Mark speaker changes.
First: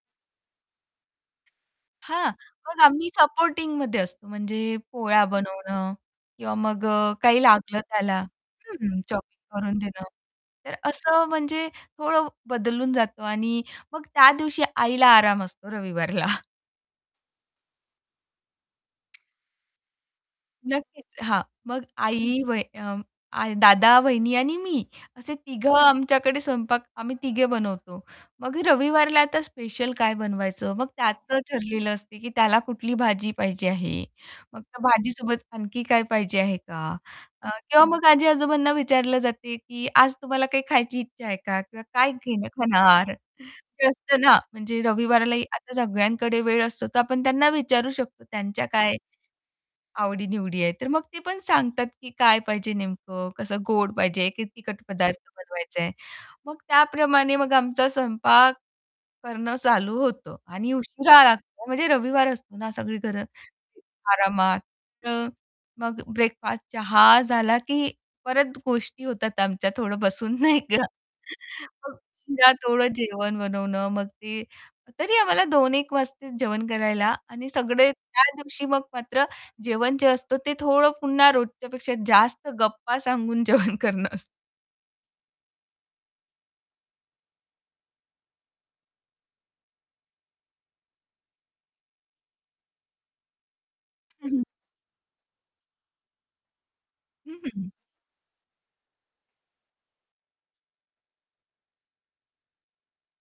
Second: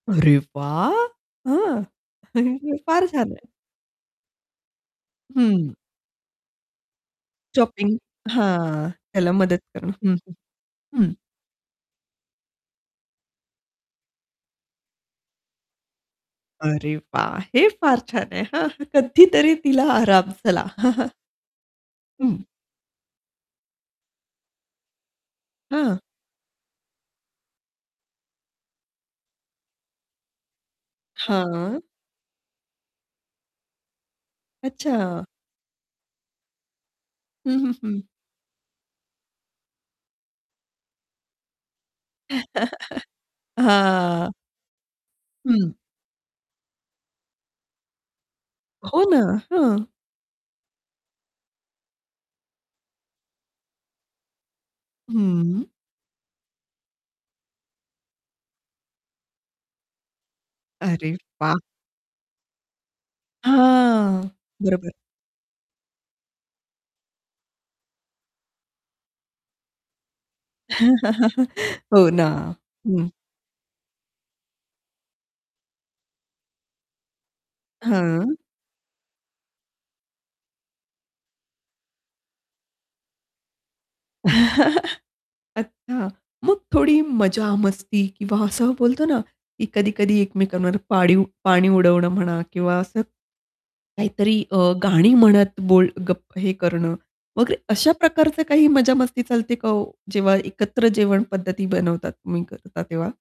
Speaker 1: अरे वाह! हं.
Speaker 2: हां,
Speaker 1: हे
Speaker 2: मग
Speaker 1: फार
Speaker 2: आम्ही
Speaker 1: छान आहे.
Speaker 2: सपोर्टिंगमध्ये असतो, म्हणजे पोळ्या
Speaker 1: हं.
Speaker 2: बनवणं किंवा मग अ, काही लागलं
Speaker 1: चॉपिंग.
Speaker 2: त्याला
Speaker 1: हां.
Speaker 2: हं
Speaker 1: त्याला
Speaker 2: चॉपिंग
Speaker 1: मदत
Speaker 2: करून
Speaker 1: करणं.
Speaker 2: देणं
Speaker 1: हं, हं.
Speaker 2: तर
Speaker 1: हं.
Speaker 2: असं म्हणजे थोडं बदलून जातो आणि मग त्या दिवशी आईला आराम असतो रविवारला.
Speaker 1: अरे वाह! हे फार छान आहे हां. कधीतरी तिला आराम चला.
Speaker 2: नक्कीच. हां, मग
Speaker 1: हं.
Speaker 2: आई वही अ, आ दादा, वहिनी आणि मी. असे तिघं
Speaker 1: हां.
Speaker 2: आमच्याकडे स्वयंपाक आम्ही तिघे बनवतो. मग रविवारला आता स्पेशल काय बनवायचं मग त्याचं
Speaker 1: हां.
Speaker 2: ठरलेलं असते, की त्याला कुठली भाजी पाहिजे आहे? मग त्या
Speaker 1: अच्छा.
Speaker 2: भाजीसोबत आणखी काय पाहिजे आहे का? अ,
Speaker 1: हं, हं,
Speaker 2: किंवा
Speaker 1: हं.
Speaker 2: मग आजी-आजोबांना विचारलं जाते, की आज तुम्हाला काही खायची इच्छा आहे का? किंवा काय घेणं खाणार? ते असतं
Speaker 1: हां.
Speaker 2: ना, म्हणजे रविवारालाही
Speaker 1: हं.
Speaker 2: आता सगळ्यांकडे वेळ असतो तर आपण त्यांना विचारू शकतो, त्यांच्या काय
Speaker 1: हो, ना. हं.
Speaker 2: आवडीनिवडी आहे. तर मग ते पण सांगतात की काय पाहिजे नेमकं? कसं गोड पाहिजे की तिखट पदार्थ
Speaker 1: हं.
Speaker 2: बनवायचाय? मग त्याप्रमाणे मग आमचा स्वयंपाक करणं चालू होतं आणि
Speaker 1: अरे
Speaker 2: उशिरा
Speaker 1: वाह!
Speaker 2: लागतो. म्हणजे रविवार असतो ना सगळी घरं
Speaker 1: हां.
Speaker 2: आरामात
Speaker 1: बरोबर.
Speaker 2: तर मग ब्रेकफास्ट, चहा झाला, की परत गोष्टी होतात आमच्या थोडं बसून नाही का? मग
Speaker 1: हो, ना.
Speaker 2: त्यात थोडं
Speaker 1: हं.
Speaker 2: जेवण बनवणं मग ते तरी आम्हाला 2-1 वाजतेच जेवण करायला. आणि सगळे त्या
Speaker 1: हं.
Speaker 2: दिवशी मग मात्र जेवण जे असतं ते थोडं पुन्हा रोजच्यापेक्षा जास्त गप्पा सांगून जेवण करणं असतं.
Speaker 1: अच्छा. मग थोडी मजा-मस्ती किंवा असं बोलतो ना, की कधी-कधी एकमेकांवर पाणी पाणी उडवणं म्हणा किंवा असं,
Speaker 2: हं,
Speaker 1: काहीतरी
Speaker 2: हं.
Speaker 1: अ, गाणी म्हणत बोल गप हे करणं
Speaker 2: हं, हं,
Speaker 1: वगैरे.
Speaker 2: हं.
Speaker 1: अशा प्रकारचं काही मजामस्ती चालते का हो? जेव्हा एकत्र जेवण पद्धती बनवतात तुम्ही करता तेव्हा?